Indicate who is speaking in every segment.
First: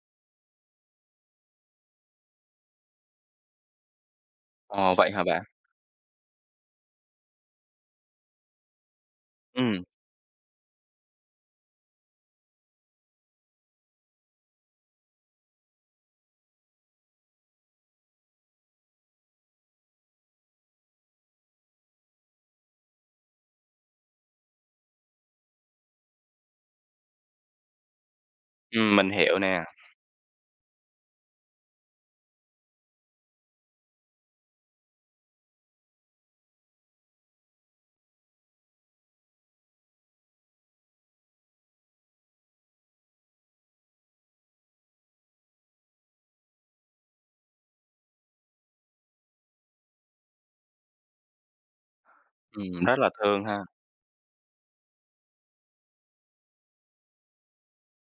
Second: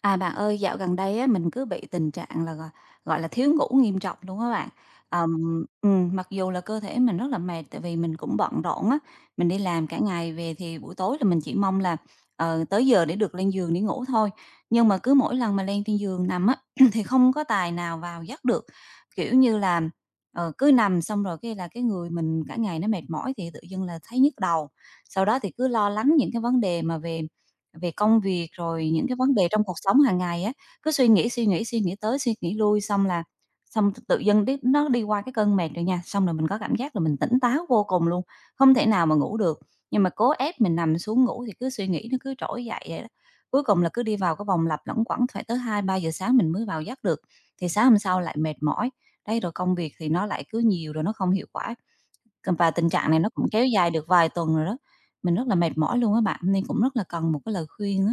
Speaker 1: À, bạn ơi, dạo gần đây á, mình cứ bị tình trạng là, gọi gọi là, thiếu ngủ nghiêm trọng luôn á bạn.
Speaker 2: Ờ, vậy hả bạn?
Speaker 1: Mặc dù là cơ thể mình rất là mệt tại vì mình cũng bận rộn á, mình đi
Speaker 2: Ừm,
Speaker 1: làm cả ngày về thì buổi tối là mình chỉ mong là, tới giờ để được lên giường để ngủ thôi. Nhưng mà cứ mỗi lần mà lên trên giường nằm á, thì không có tài nào vào giấc được. Kiểu như là, cứ nằm xong rồi cái là cái người mình cả ngày nó mệt mỏi thì tự dưng là thấy nhức đầu. Sau đó thì cứ lo lắng những cái vấn đề mà về về công việc rồi những
Speaker 2: mình
Speaker 1: cái vấn
Speaker 2: hiểu
Speaker 1: đề trong
Speaker 2: nè,
Speaker 1: cuộc sống hàng ngày á, cứ suy nghĩ, suy nghĩ, suy nghĩ tới, suy nghĩ lui, xong là xong t tự dưng đít nó đi qua cái cơn mệt rồi nha, xong rồi mình có cảm giác là mình tỉnh táo vô cùng luôn, không thể nào mà ngủ được. Nhưng mà cố ép mình nằm xuống ngủ thì cứ suy nghĩ nó cứ trỗi dậy vậy đó. Cuối cùng là cứ đi vào cái vòng lặp luẩn quẩn phải tới hai ba giờ sáng mình mới vào giấc được, thì sáng hôm sau lại mệt mỏi. Đấy, rồi công việc thì nó lại cứ nhiều rồi nó không hiệu quả và tình
Speaker 2: rất
Speaker 1: trạng
Speaker 2: là
Speaker 1: này nó
Speaker 2: thương
Speaker 1: cũng
Speaker 2: ha.
Speaker 1: kéo dài được vài tuần rồi đó, mình rất là mệt mỏi luôn á bạn, nên cũng rất là cần một cái lời khuyên á.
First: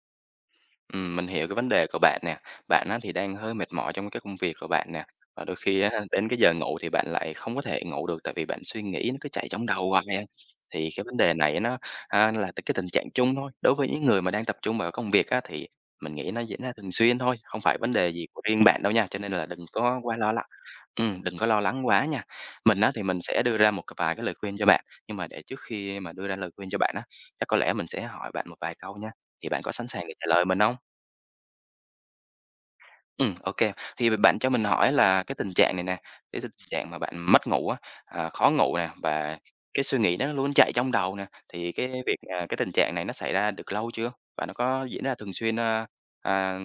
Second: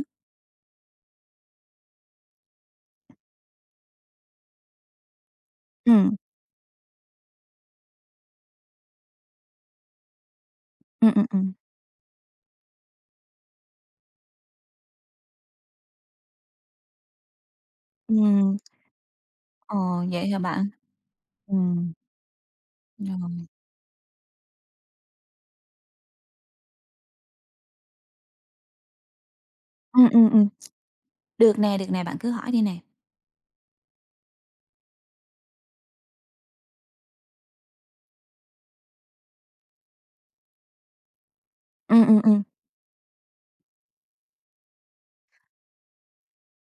Speaker 2: Mình hiểu cái vấn đề của bạn nè, bạn á thì đang hơi mệt mỏi trong cái công việc của bạn nè, và đôi khi á,
Speaker 1: Ừm,
Speaker 2: đến cái giờ ngủ thì bạn lại không có thể ngủ được tại vì bạn suy nghĩ nó cứ chạy trong đầu hoài à. Thì cái
Speaker 1: ừm,
Speaker 2: vấn
Speaker 1: ừm,
Speaker 2: đề
Speaker 1: ừm,
Speaker 2: này nó, là cái tình trạng chung thôi, đối với những người mà đang tập trung vào công việc á thì mình nghĩ nó diễn ra thường xuyên thôi, không phải vấn đề gì của
Speaker 1: ừm,
Speaker 2: riêng bạn đâu nha, cho nên là đừng
Speaker 1: ờ,
Speaker 2: có quá
Speaker 1: vậy
Speaker 2: lo
Speaker 1: hả
Speaker 2: lắng.
Speaker 1: bạn?
Speaker 2: Đừng có lo lắng
Speaker 1: Ừm,
Speaker 2: quá nha. Mình á, thì mình sẽ
Speaker 1: rồi,
Speaker 2: đưa ra một vài cái lời khuyên cho bạn, nhưng mà để trước khi mà đưa ra lời khuyên cho bạn á, chắc có lẽ mình sẽ hỏi bạn một vài câu nha, thì bạn có sẵn sàng
Speaker 1: ừm,
Speaker 2: để trả
Speaker 1: ừm,
Speaker 2: lời
Speaker 1: ừm,
Speaker 2: mình không?
Speaker 1: được nè, bạn cứ hỏi đi nè.
Speaker 2: Ừ, OK. Thì bạn cho mình hỏi là cái tình trạng này nè, cái tình trạng mà bạn mất ngủ á, khó ngủ nè và cái suy nghĩ nó luôn chạy trong đầu nè, thì cái
Speaker 1: Ừm,
Speaker 2: việc,
Speaker 1: ừm, ừm,
Speaker 2: cái tình trạng này nó xảy ra được lâu chưa? Và nó có diễn ra à,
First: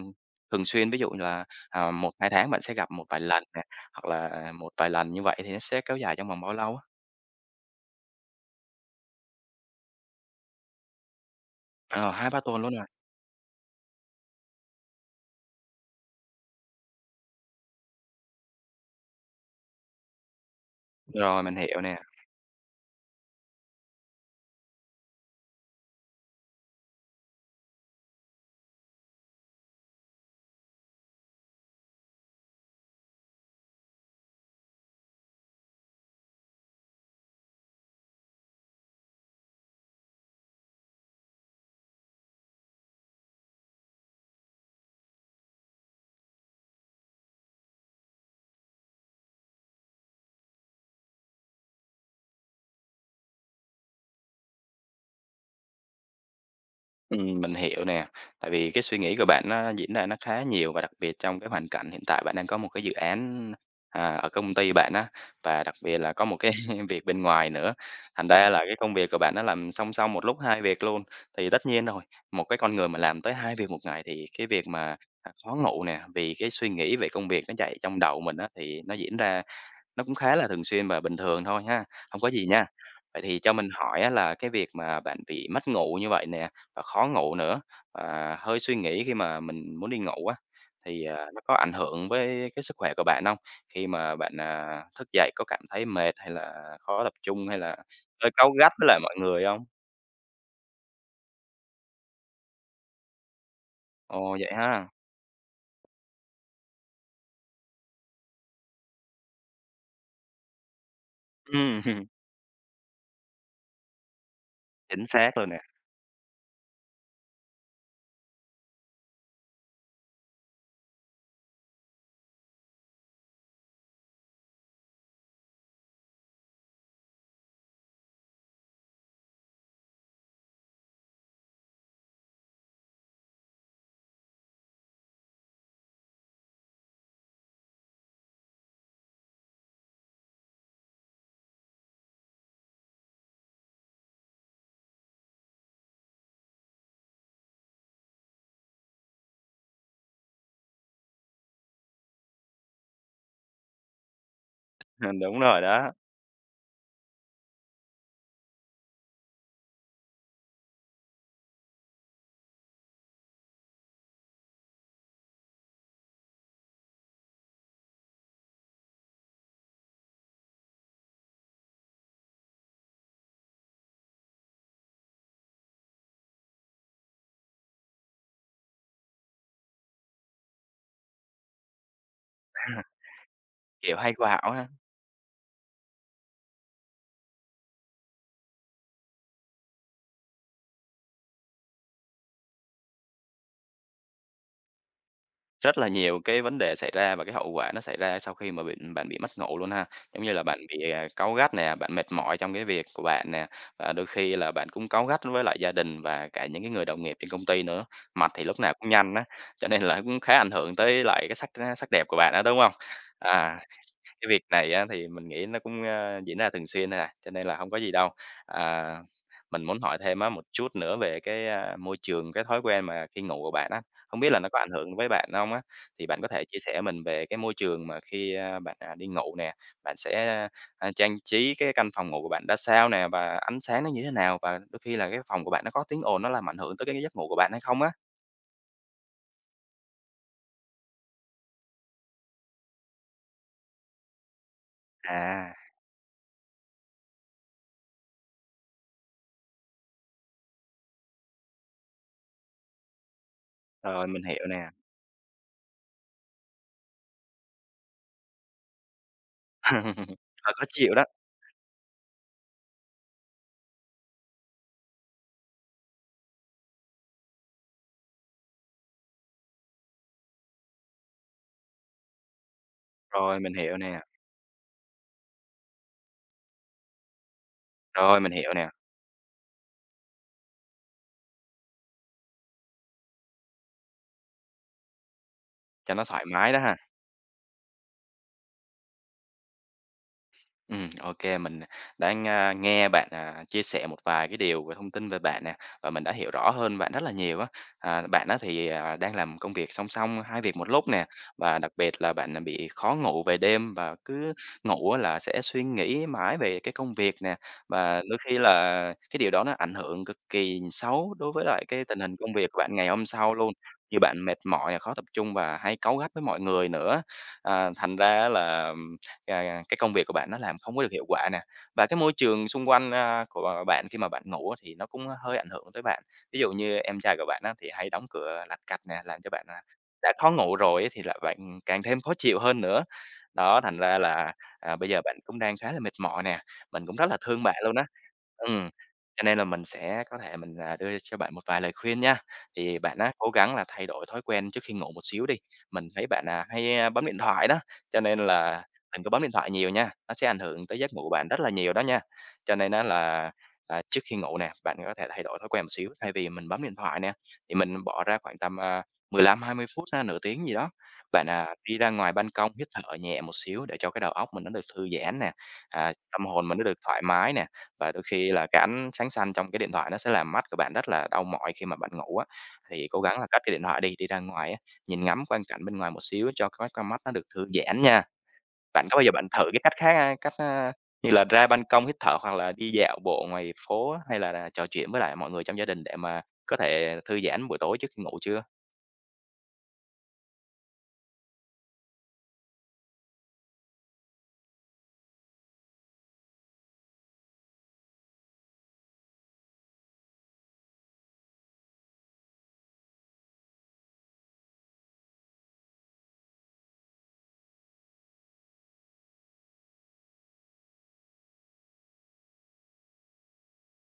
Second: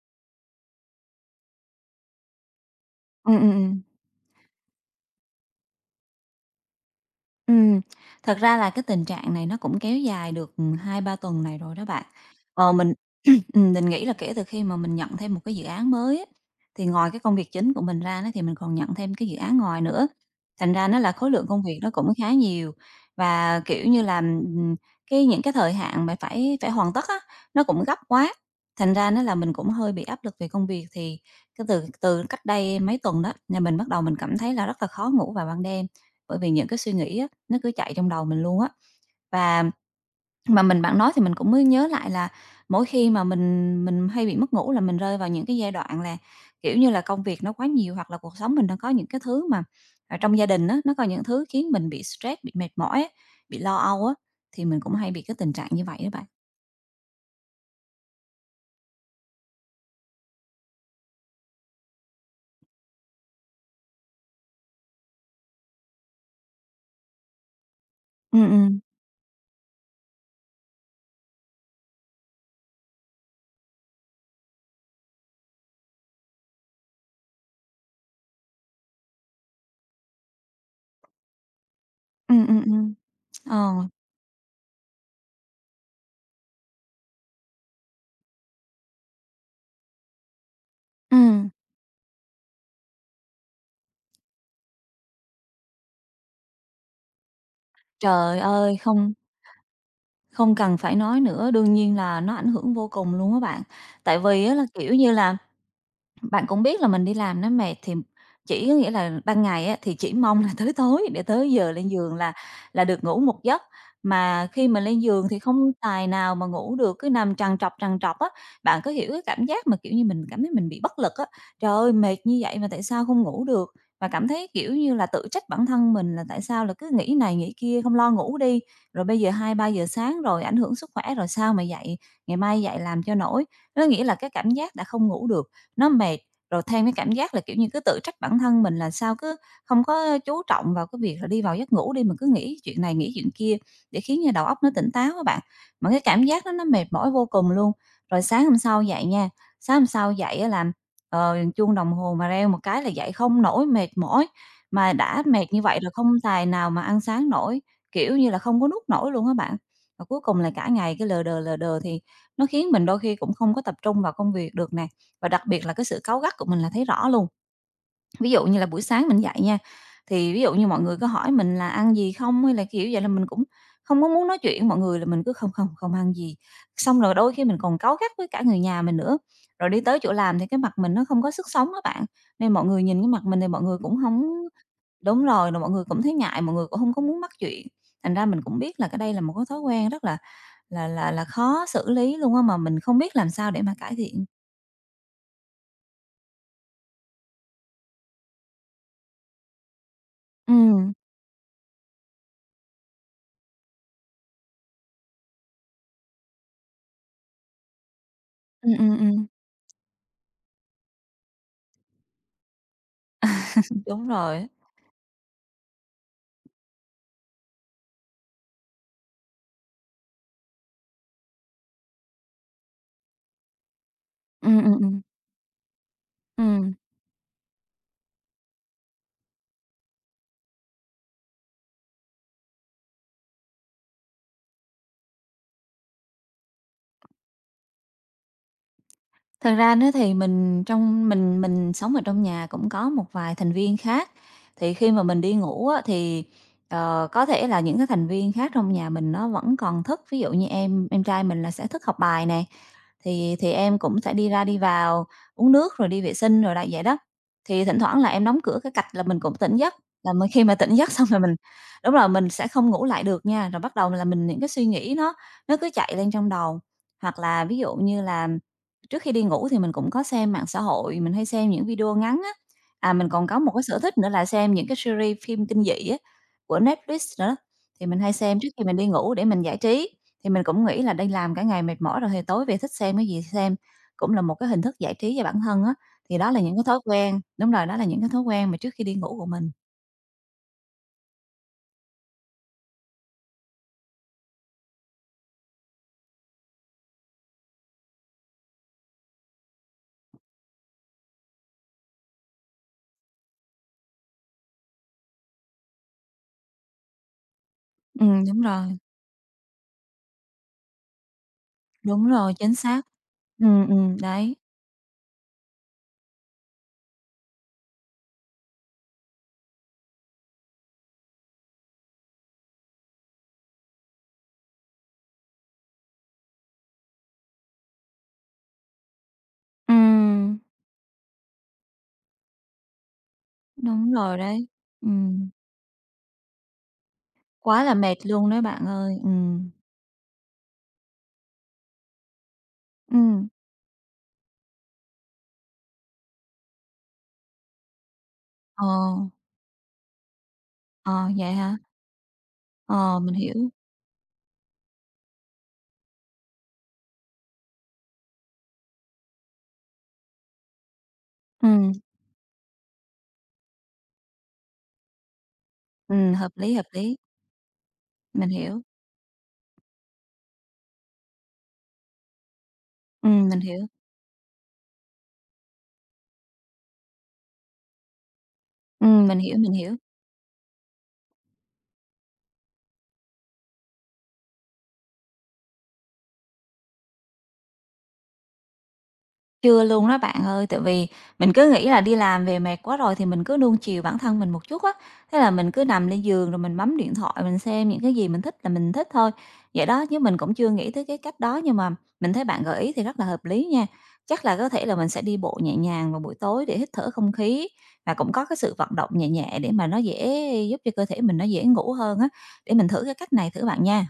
Speaker 2: thường xuyên, ví dụ như là, 1, 2 tháng bạn sẽ gặp một vài
Speaker 1: ừm,
Speaker 2: lần
Speaker 1: ừm,
Speaker 2: nè,
Speaker 1: ừm,
Speaker 2: hoặc là một vài lần như vậy thì nó sẽ kéo dài trong vòng bao lâu á?
Speaker 1: ừm, thật ra là cái tình trạng này nó cũng kéo dài được, 2-3 tuần này rồi đó bạn.
Speaker 2: Ờ, 2-3 tuần
Speaker 1: Ờ,
Speaker 2: luôn à?
Speaker 1: mình mình nghĩ là kể từ khi mà mình nhận thêm một cái dự án mới á, thì ngoài cái công việc chính của mình ra đó thì mình còn nhận thêm cái dự án ngoài nữa, thành ra nó là khối
Speaker 2: Rồi,
Speaker 1: lượng
Speaker 2: mình
Speaker 1: công việc
Speaker 2: hiểu
Speaker 1: nó
Speaker 2: nè.
Speaker 1: cũng khá nhiều. Và, kiểu như là, cái những cái thời hạn mà phải phải hoàn tất á, nó cũng gấp quá, thành ra nó là mình cũng hơi bị áp lực về công việc. Thì cái từ từ cách đây mấy tuần đó, là mình bắt đầu mình cảm thấy là rất là khó ngủ vào ban đêm, bởi vì những cái suy nghĩ á, nó cứ chạy trong đầu mình luôn á. Và mà mình bạn nói thì mình cũng mới nhớ lại là mỗi khi mà mình hay bị mất ngủ là mình rơi vào những cái giai đoạn là, kiểu như là, công việc nó quá nhiều hoặc là cuộc sống mình đang có những cái thứ mà, trong gia đình á, nó có những thứ khiến mình bị stress, bị mệt mỏi á, bị lo âu á, thì mình cũng hay bị cái tình trạng như vậy á bạn.
Speaker 2: Mình hiểu nè, tại vì cái suy nghĩ của bạn nó diễn ra nó khá nhiều và đặc biệt trong cái hoàn cảnh hiện tại bạn đang có một cái dự án, ở công ty bạn á, và đặc biệt là có một cái việc bên ngoài nữa. Thành
Speaker 1: Ừ
Speaker 2: ra là
Speaker 1: ừ
Speaker 2: cái công việc của bạn nó làm song song một lúc 2 việc luôn. Thì tất nhiên rồi, một cái con người mà làm tới 2 việc một ngày thì cái việc mà, khó ngủ nè, vì cái suy nghĩ về công việc nó chạy trong đầu mình á, thì nó diễn ra nó cũng khá là thường xuyên và bình thường thôi ha, hông có
Speaker 1: ừ
Speaker 2: gì nha.
Speaker 1: ừm.
Speaker 2: Vậy thì cho mình
Speaker 1: Ờ,
Speaker 2: hỏi á là cái việc mà bạn bị mất ngủ như vậy nè, và khó ngủ nữa, và hơi suy nghĩ khi mà mình muốn đi ngủ á, thì, nó
Speaker 1: ừm.
Speaker 2: có ảnh hưởng với cái sức khỏe của bạn hông? Khi mà bạn, thức dậy có cảm thấy mệt hay là khó tập trung, hay là hơi
Speaker 1: Trời
Speaker 2: cáu gắt
Speaker 1: ơi,
Speaker 2: với lại
Speaker 1: không
Speaker 2: mọi người hông?
Speaker 1: không cần phải nói nữa, đương nhiên là nó ảnh hưởng vô cùng luôn á bạn. Tại
Speaker 2: Ồ,
Speaker 1: vì
Speaker 2: vậy
Speaker 1: á là,
Speaker 2: ha.
Speaker 1: kiểu như là, bạn cũng biết là mình đi làm nó mệt thì chỉ có nghĩa là ban ngày á, thì chỉ mong là tới tối để tới giờ
Speaker 2: Ừm,
Speaker 1: lên giường là được ngủ một giấc, mà khi mà lên
Speaker 2: chính
Speaker 1: giường
Speaker 2: xác
Speaker 1: thì
Speaker 2: luôn nè,
Speaker 1: không tài nào mà ngủ được, cứ nằm trằn trọc á. Bạn có hiểu cái cảm giác mà, kiểu như, mình cảm thấy mình bị bất lực á, trời ơi, mệt như vậy mà tại sao không ngủ được? Và cảm thấy, kiểu như là, tự trách bản thân mình là tại sao là cứ nghĩ này nghĩ kia, không lo ngủ đi, rồi bây giờ hai ba giờ sáng rồi ảnh hưởng sức khỏe rồi sao mà dậy, ngày mai dậy làm cho nổi. Nó nghĩa là cái cảm giác đã không ngủ được nó mệt, rồi thêm cái cảm giác là, kiểu như, cứ tự trách bản thân mình là sao cứ không có chú trọng vào cái việc là đi vào giấc ngủ đi, mình cứ nghĩ chuyện này, nghĩ chuyện kia để khiến cho đầu óc nó tỉnh táo các bạn. Mà cái cảm giác đó nó mệt mỏi vô cùng luôn. Rồi sáng hôm sau dậy nha, sáng hôm sau dậy á là, chuông đồng hồ mà reo một cái là dậy không nổi, mệt mỏi, mà đã
Speaker 2: đúng
Speaker 1: mệt
Speaker 2: rồi
Speaker 1: như vậy rồi
Speaker 2: đó,
Speaker 1: không tài nào mà ăn sáng nổi, kiểu như là, không có nuốt nổi luôn các bạn. Và cuối cùng là cả ngày cứ lờ đờ thì nó khiến mình đôi khi cũng không có tập trung vào công việc được nè. Và đặc biệt là cái sự cáu gắt của mình là thấy rõ luôn. Ví dụ như là buổi sáng mình dậy nha, thì ví dụ như mọi người có hỏi mình là "Ăn gì không?" hay là kiểu vậy là mình cũng không có muốn nói chuyện mọi người là mình cứ "Không, không, không ăn gì." Xong rồi đôi khi mình còn cáu gắt với cả người nhà mình nữa. Rồi đi tới chỗ làm thì cái mặt mình nó không có sức sống các bạn, nên mọi người nhìn cái mặt mình thì mọi người cũng
Speaker 2: kiểu hay
Speaker 1: không
Speaker 2: quạo ha.
Speaker 1: đúng rồi, rồi mọi người cũng thấy ngại, mọi người cũng không có muốn mắc chuyện. Thành ra mình cũng biết là cái đây là một cái thói quen rất là khó xử lý luôn á, mà mình không biết làm sao để mà cải thiện.
Speaker 2: Rất là nhiều cái vấn đề xảy ra và cái hậu quả nó xảy ra sau khi mà bị bạn bị mất ngủ luôn ha. Giống như là bạn bị,
Speaker 1: Ừm,
Speaker 2: cáu gắt nè, bạn mệt mỏi trong cái việc của bạn nè, và đôi khi là bạn cũng cáu gắt với lại gia đình và cả những cái người đồng nghiệp trên công ty nữa. Mặt thì lúc nào
Speaker 1: ừm,
Speaker 2: cũng
Speaker 1: ừm,
Speaker 2: nhanh á,
Speaker 1: ừm.
Speaker 2: cho nên là cũng khá ảnh hưởng tới lại cái sắc sắc đẹp của bạn đó đúng không? À.
Speaker 1: Đúng
Speaker 2: Cái việc
Speaker 1: rồi.
Speaker 2: này á thì mình nghĩ nó cũng, diễn ra thường xuyên thôi à, cho nên là không có gì đâu. À, mình muốn hỏi thêm á một chút nữa về cái, môi trường, cái thói quen mà khi ngủ của bạn á, không biết là
Speaker 1: Ừ
Speaker 2: nó có ảnh
Speaker 1: ừ ừ.
Speaker 2: hưởng với bạn không á? Thì bạn có thể chia
Speaker 1: Ừm.
Speaker 2: sẻ mình về cái môi trường mà khi, bạn, đi ngủ nè, bạn sẽ, trang trí cái căn phòng ngủ của bạn ra sao nè? Và ánh sáng nó như thế nào? Và đôi khi là cái phòng của bạn nó có tiếng ồn nó làm ảnh hưởng tới cái giấc ngủ của bạn hay không á?
Speaker 1: Thật ra nữa thì mình sống ở trong nhà cũng có một vài thành viên khác, thì khi mà mình đi
Speaker 2: À,
Speaker 1: ngủ á, thì, có thể là những cái thành viên khác trong nhà mình nó vẫn còn thức. Ví dụ như em trai mình là sẽ thức học bài nè, thì em cũng
Speaker 2: Rồi,
Speaker 1: sẽ
Speaker 2: mình
Speaker 1: đi ra
Speaker 2: hiểu
Speaker 1: đi
Speaker 2: nè.
Speaker 1: vào, uống nước rồi đi vệ sinh rồi lại vậy đó. Thì thỉnh thoảng là em đóng cửa cái cạch là mình cũng tỉnh giấc, là mình khi
Speaker 2: Hơi
Speaker 1: mà
Speaker 2: khó
Speaker 1: tỉnh giấc
Speaker 2: chịu đó,
Speaker 1: xong rồi mình đúng rồi, mình sẽ không ngủ lại được nha, rồi bắt đầu là mình những cái suy nghĩ nó cứ chạy lên trong đầu. Hoặc là ví dụ như là trước khi đi ngủ thì mình cũng có xem mạng xã hội, mình hay xem những video ngắn á. À, mình còn có
Speaker 2: rồi,
Speaker 1: một
Speaker 2: mình
Speaker 1: cái
Speaker 2: hiểu
Speaker 1: sở thích
Speaker 2: nè,
Speaker 1: nữa là xem những cái series phim kinh dị á, của Netflix nữa, thì mình hay
Speaker 2: rồi, mình
Speaker 1: xem trước
Speaker 2: hiểu
Speaker 1: khi
Speaker 2: nè.
Speaker 1: mình đi ngủ để mình giải trí. Thì mình cũng nghĩ là đi làm cả ngày mệt mỏi rồi thì tối về thích xem cái gì thì xem, cũng là một cái hình thức giải trí cho bản thân á.
Speaker 2: Cho nó
Speaker 1: Thì
Speaker 2: thoải
Speaker 1: đó là
Speaker 2: mái
Speaker 1: những
Speaker 2: đó
Speaker 1: cái
Speaker 2: ha.
Speaker 1: thói quen đúng rồi, đó là những cái thói quen mà trước khi đi ngủ của mình.
Speaker 2: OK mình đã nghe bạn, chia sẻ một vài cái điều về thông tin về bạn nè, và mình đã hiểu rõ hơn bạn rất là nhiều á. Bạn á thì, đang làm công việc song song hai việc một lúc nè, và đặc biệt là bạn, bị khó ngủ về đêm và cứ ngủ á là sẽ suy nghĩ mãi về cái công việc nè, và đôi
Speaker 1: Ừm,
Speaker 2: khi
Speaker 1: đúng rồi,
Speaker 2: là cái điều đó nó ảnh hưởng cực kỳ xấu đối với lại cái tình
Speaker 1: đúng
Speaker 2: hình công
Speaker 1: rồi,
Speaker 2: việc
Speaker 1: chính
Speaker 2: của bạn
Speaker 1: xác.
Speaker 2: ngày hôm sau luôn, như bạn
Speaker 1: Đấy.
Speaker 2: mệt mỏi, khó tập trung và hay cáu gắt với mọi người nữa. Thành ra là cái công việc của bạn nó làm không có được hiệu quả nè. Và cái môi trường xung quanh, của bạn khi mà bạn ngủ á thì nó cũng hơi ảnh hưởng tới bạn. Ví dụ như em trai của bạn á thì hay đóng cửa lạch cạch nè, làm cho bạn, đã khó
Speaker 1: Ừm,
Speaker 2: ngủ rồi ấy thì là bạn càng thêm khó chịu hơn nữa. Đó, thành
Speaker 1: đúng
Speaker 2: ra
Speaker 1: rồi
Speaker 2: là,
Speaker 1: đấy.
Speaker 2: bây giờ bạn
Speaker 1: Ừm,
Speaker 2: cũng đang khá là mệt mỏi nè, mình cũng rất là thương bạn
Speaker 1: quá là
Speaker 2: luôn á.
Speaker 1: mệt luôn đấy bạn
Speaker 2: Ừm,
Speaker 1: ơi,
Speaker 2: cho nên là mình sẽ có thể mình, đưa cho bạn một vài lời khuyên nha. Thì bạn á
Speaker 1: Ừm,
Speaker 2: cố gắng là thay đổi thói quen trước khi ngủ một xíu đi. Mình thấy bạn, hay, bấm điện thoại đó, cho nên
Speaker 1: ờ,
Speaker 2: là đừng có bấm điện thoại nhiều nha, nó sẽ ảnh hưởng tới giấc ngủ
Speaker 1: ờ,
Speaker 2: của bạn
Speaker 1: vậy
Speaker 2: rất là
Speaker 1: hả?
Speaker 2: nhiều đó nha. Cho nên á
Speaker 1: Ờ, mình
Speaker 2: là,
Speaker 1: hiểu.
Speaker 2: trước khi ngủ nè, bạn có thể thay đổi thói quen một xíu, thay vì mình bấm điện thoại nè, thì mình bỏ ra khoảng tầm, 15-20 phút ra nửa tiếng gì đó. Bạn,
Speaker 1: Ừm,
Speaker 2: đi ra ngoài ban công hít thở nhẹ một xíu để cho cái đầu óc mình nó được thư giãn nè, tâm hồn mình nó
Speaker 1: hợp
Speaker 2: được
Speaker 1: lý,
Speaker 2: thoải mái nè, và đôi
Speaker 1: mình
Speaker 2: khi là cái
Speaker 1: hiểu,
Speaker 2: ánh sáng xanh trong cái điện thoại nó sẽ làm mắt của bạn rất là đau mỏi khi mà bạn ngủ á. Thì cố gắng là
Speaker 1: mình
Speaker 2: cất cái
Speaker 1: hiểu,
Speaker 2: điện thoại đi, đi ra ngoài á, nhìn ngắm quang cảnh bên ngoài một xíu cho cái con mắt nó được thư giãn nha. Bạn có bao giờ
Speaker 1: mình
Speaker 2: bạn
Speaker 1: hiểu,
Speaker 2: thử
Speaker 1: mình
Speaker 2: cái cách
Speaker 1: hiểu.
Speaker 2: khác, cách, như là ra ban công hít thở hoặc là đi dạo bộ ngoài phố hay là trò chuyện với lại mọi người trong gia đình để mà có thể thư giãn buổi tối trước khi ngủ chưa?
Speaker 1: Chưa luôn đó bạn ơi, tại vì mình cứ nghĩ là đi làm về mệt quá rồi thì mình cứ nuông chiều bản thân mình một chút á. Thế là mình cứ nằm lên giường rồi mình bấm điện thoại, mình xem những cái gì mình thích là mình thích thôi. Vậy đó, chứ mình cũng chưa nghĩ tới cái cách đó nhưng mà mình thấy bạn gợi ý thì rất là hợp lý nha. Chắc là có thể là mình sẽ đi bộ nhẹ nhàng vào buổi tối để hít thở không khí và cũng có cái sự vận động nhẹ nhẹ để mà nó dễ giúp cho cơ thể mình nó dễ ngủ hơn á. Để mình thử cái cách này thử bạn nha.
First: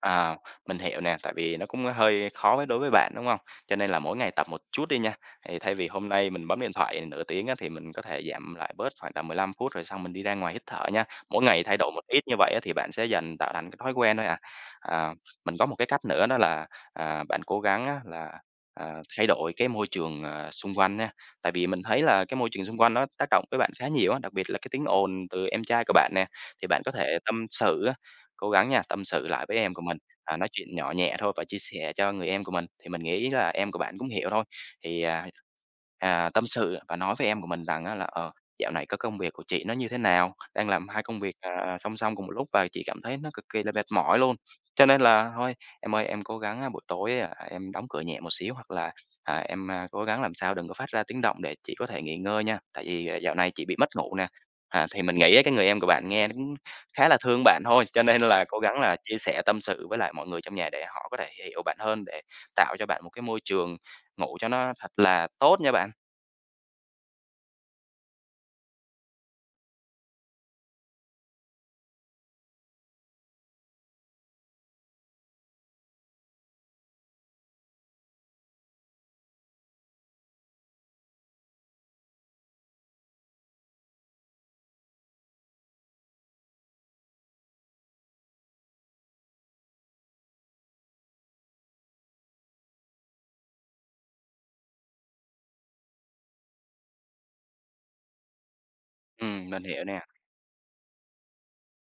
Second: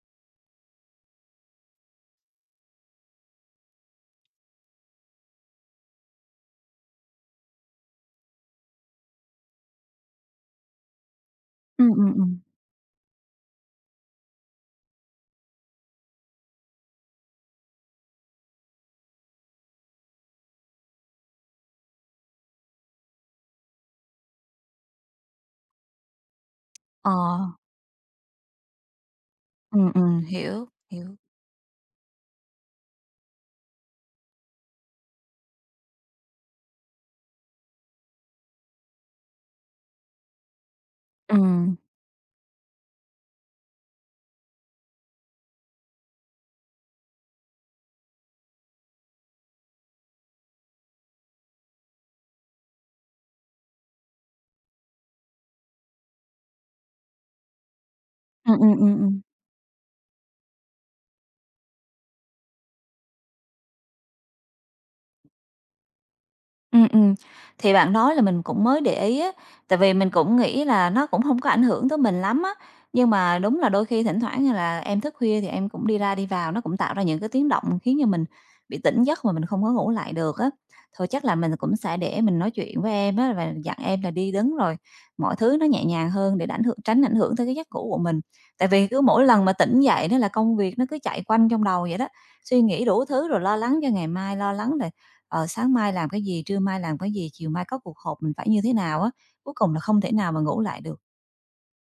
Speaker 2: À, mình hiểu nè, tại vì nó cũng hơi khó với đối với bạn, đúng không? Cho nên là mỗi ngày tập một chút đi nha, thì thay vì hôm nay mình bấm điện thoại nửa tiếng á, thì mình có thể giảm lại bớt khoảng tầm 15 phút, rồi xong mình đi ra ngoài hít thở nha. Mỗi ngày thay
Speaker 1: Ừ
Speaker 2: đổi một
Speaker 1: ừ
Speaker 2: ít
Speaker 1: ừ.
Speaker 2: như vậy á, thì bạn sẽ dần tạo thành cái thói quen thôi à. À, mình có một cái cách nữa đó là, bạn cố gắng á là, à, thay đổi cái môi trường, xung quanh nha. Tại vì mình thấy là cái môi trường xung quanh nó tác động với bạn khá nhiều á, đặc biệt là cái tiếng ồn từ em trai của bạn nè, thì bạn có
Speaker 1: Ờ,
Speaker 2: thể tâm sự á, cố gắng nha, tâm sự lại với em của
Speaker 1: ừ
Speaker 2: mình,
Speaker 1: ừ,
Speaker 2: nói
Speaker 1: hiểu,
Speaker 2: chuyện nhỏ
Speaker 1: hiểu.
Speaker 2: nhẹ thôi và chia sẻ cho người em của mình, thì mình nghĩ là em của bạn cũng hiểu thôi. Thì, tâm sự và nói với em của mình rằng á là "Ờ, dạo này có công việc của chị nó như thế nào? Đang làm 2 công
Speaker 1: Ừ
Speaker 2: việc, song song cùng một lúc và chị cảm thấy nó cực kỳ là mệt mỏi luôn. Cho nên là thôi, em ơi, em cố gắng á, buổi tối á, em đóng cửa nhẹ một xíu hoặc là, em, cố gắng làm sao đừng có phát ra tiếng động để chị có thể nghỉ ngơi nha, tại vì, dạo này chị bị mất ngủ nè." Thì mình nghĩ á cái người em của bạn nghe khá là thương bạn thôi, cho nên là
Speaker 1: ừ
Speaker 2: cố
Speaker 1: ừ
Speaker 2: gắng
Speaker 1: ừ
Speaker 2: là chia
Speaker 1: ừm.
Speaker 2: sẻ tâm sự với lại mọi người trong nhà để họ có thể hiểu bạn hơn, để tạo cho bạn một cái môi trường ngủ cho nó thật là tốt nha bạn.
Speaker 1: Ừ. Thì bạn nói là mình cũng mới để ý á, tại vì mình cũng nghĩ là nó cũng không có ảnh hưởng tới mình lắm á. Nhưng mà đúng là đôi khi thỉnh thoảng như là em thức khuya thì em cũng đi ra đi vào, nó cũng tạo ra những cái tiếng động khiến cho mình bị tỉnh giấc mà mình không có ngủ lại được á. Thôi chắc là mình cũng sẽ để mình nói chuyện với em á và dặn em là đi đứng rồi mọi thứ nó nhẹ nhàng hơn để ảnh hưởng tránh ảnh hưởng tới cái giấc ngủ của mình. Tại vì cứ mỗi lần mà tỉnh dậy đó là công việc nó cứ chạy quanh trong đầu vậy đó, suy nghĩ đủ thứ rồi lo lắng cho ngày mai, lo lắng là sáng mai làm cái gì, trưa mai làm cái gì, chiều mai có cuộc họp mình phải như thế nào á,
Speaker 2: Ừ,
Speaker 1: cuối
Speaker 2: mình
Speaker 1: cùng là
Speaker 2: hiểu
Speaker 1: không
Speaker 2: nè.
Speaker 1: thể nào mà ngủ lại được.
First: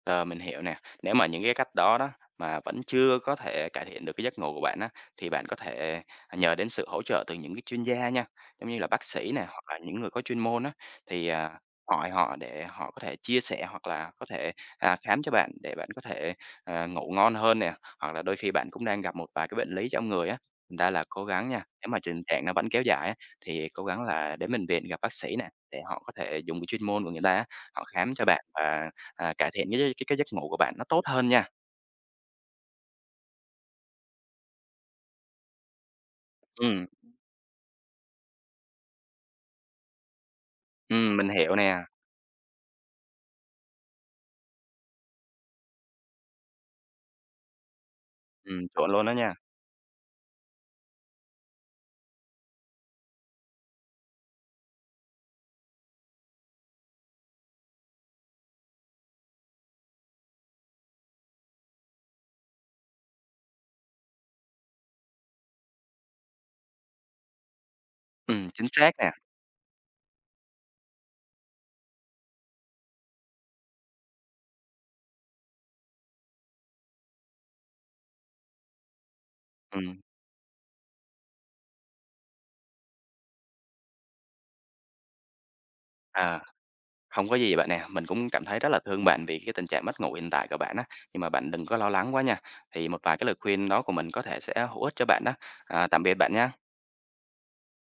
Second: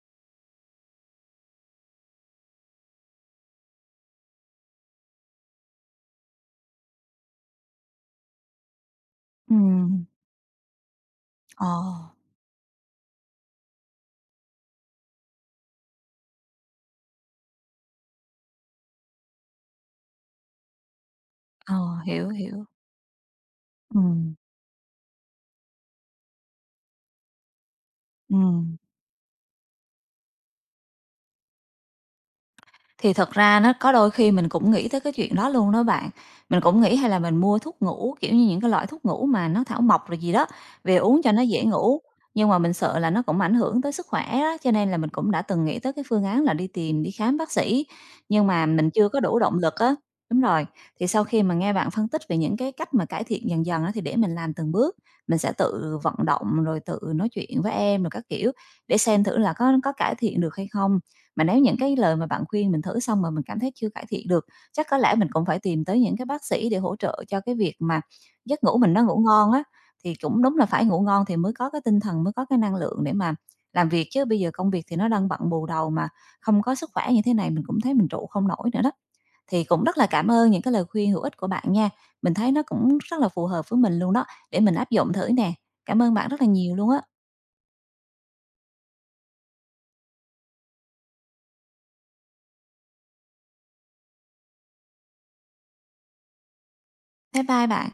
Speaker 2: Rồi, mình hiểu nè. Nếu mà những cái cách đó đó mà vẫn chưa có thể cải thiện được cái giấc ngủ của bạn á, thì bạn có thể nhờ đến sự hỗ trợ từ những cái chuyên gia nha, giống như là bác sĩ nè, hoặc là những
Speaker 1: Ừm,
Speaker 2: người có chuyên môn á, thì,
Speaker 1: ờ,
Speaker 2: hỏi họ để họ có thể chia sẻ hoặc là có thể, khám cho bạn để bạn có thể, ngủ ngon hơn nè. Hoặc là đôi khi bạn cũng đang gặp một vài cái bệnh lý trong người á, thành ra là cố gắng nha, nếu mà
Speaker 1: ờ,
Speaker 2: tình
Speaker 1: hiểu,
Speaker 2: trạng nó
Speaker 1: hiểu.
Speaker 2: vẫn kéo dài á, thì cố gắng
Speaker 1: Ừm,
Speaker 2: là đến bệnh viện gặp bác sĩ nè, để họ có thể dùng cái chuyên môn của người ta á, họ khám cho bạn
Speaker 1: ừm.
Speaker 2: và cải thiện cái gi cái giấc ngủ của bạn nó tốt hơn nha.
Speaker 1: Thì thật ra nó có đôi khi mình cũng nghĩ tới cái chuyện đó luôn đó bạn. Mình cũng
Speaker 2: Ừm,
Speaker 1: nghĩ hay là mình mua thuốc ngủ, kiểu như, những cái loại thuốc ngủ mà nó thảo mộc rồi gì đó, về uống
Speaker 2: mình
Speaker 1: cho nó
Speaker 2: hiểu
Speaker 1: dễ
Speaker 2: nè,
Speaker 1: ngủ, nhưng mà mình sợ là nó cũng ảnh hưởng tới sức khỏe đó, cho nên là mình cũng đã từng nghĩ tới cái phương án là đi tìm, đi khám bác sĩ, nhưng mà mình
Speaker 2: chuẩn luôn
Speaker 1: chưa
Speaker 2: đó
Speaker 1: có
Speaker 2: nha.
Speaker 1: đủ động lực á. Đúng rồi, thì sau khi mà nghe bạn phân tích về những cái cách mà cải thiện dần dần á, thì để mình làm từng bước, mình sẽ tự vận động rồi tự nói chuyện với em rồi các kiểu để xem thử là có cải thiện được hay không. Mà nếu những cái lời mà bạn khuyên mình thử xong mà mình cảm thấy chưa cải thiện được, chắc có lẽ mình cũng phải tìm tới những cái bác sĩ để hỗ trợ cho cái việc mà giấc
Speaker 2: Chính
Speaker 1: ngủ
Speaker 2: xác
Speaker 1: mình nó
Speaker 2: nè,
Speaker 1: ngủ ngon á. Thì cũng đúng là phải ngủ ngon thì mới có cái tinh thần, mới có cái năng lượng để mà làm việc chứ bây giờ công việc thì nó đang bận bù đầu mà không có sức khỏe như thế này mình cũng thấy mình trụ không nổi nữa đó. Thì cũng rất
Speaker 2: ừm,
Speaker 1: là cảm ơn những cái lời khuyên hữu ích của bạn nha. Mình thấy nó cũng rất là phù hợp với mình luôn đó, để mình áp dụng thử nè. Cảm ơn bạn
Speaker 2: à,
Speaker 1: rất là nhiều luôn á.
Speaker 2: không có gì bạn nè, mình cũng cảm thấy rất là thương bạn vì cái tình trạng mất ngủ hiện tại của bạn á, nhưng mà bạn đừng có lo lắng quá nha. Thì một vài cái lời khuyên đó của mình có thể sẽ hữu ích cho bạn đó. Tạm biệt bạn nha.
Speaker 1: Bye bye bạn.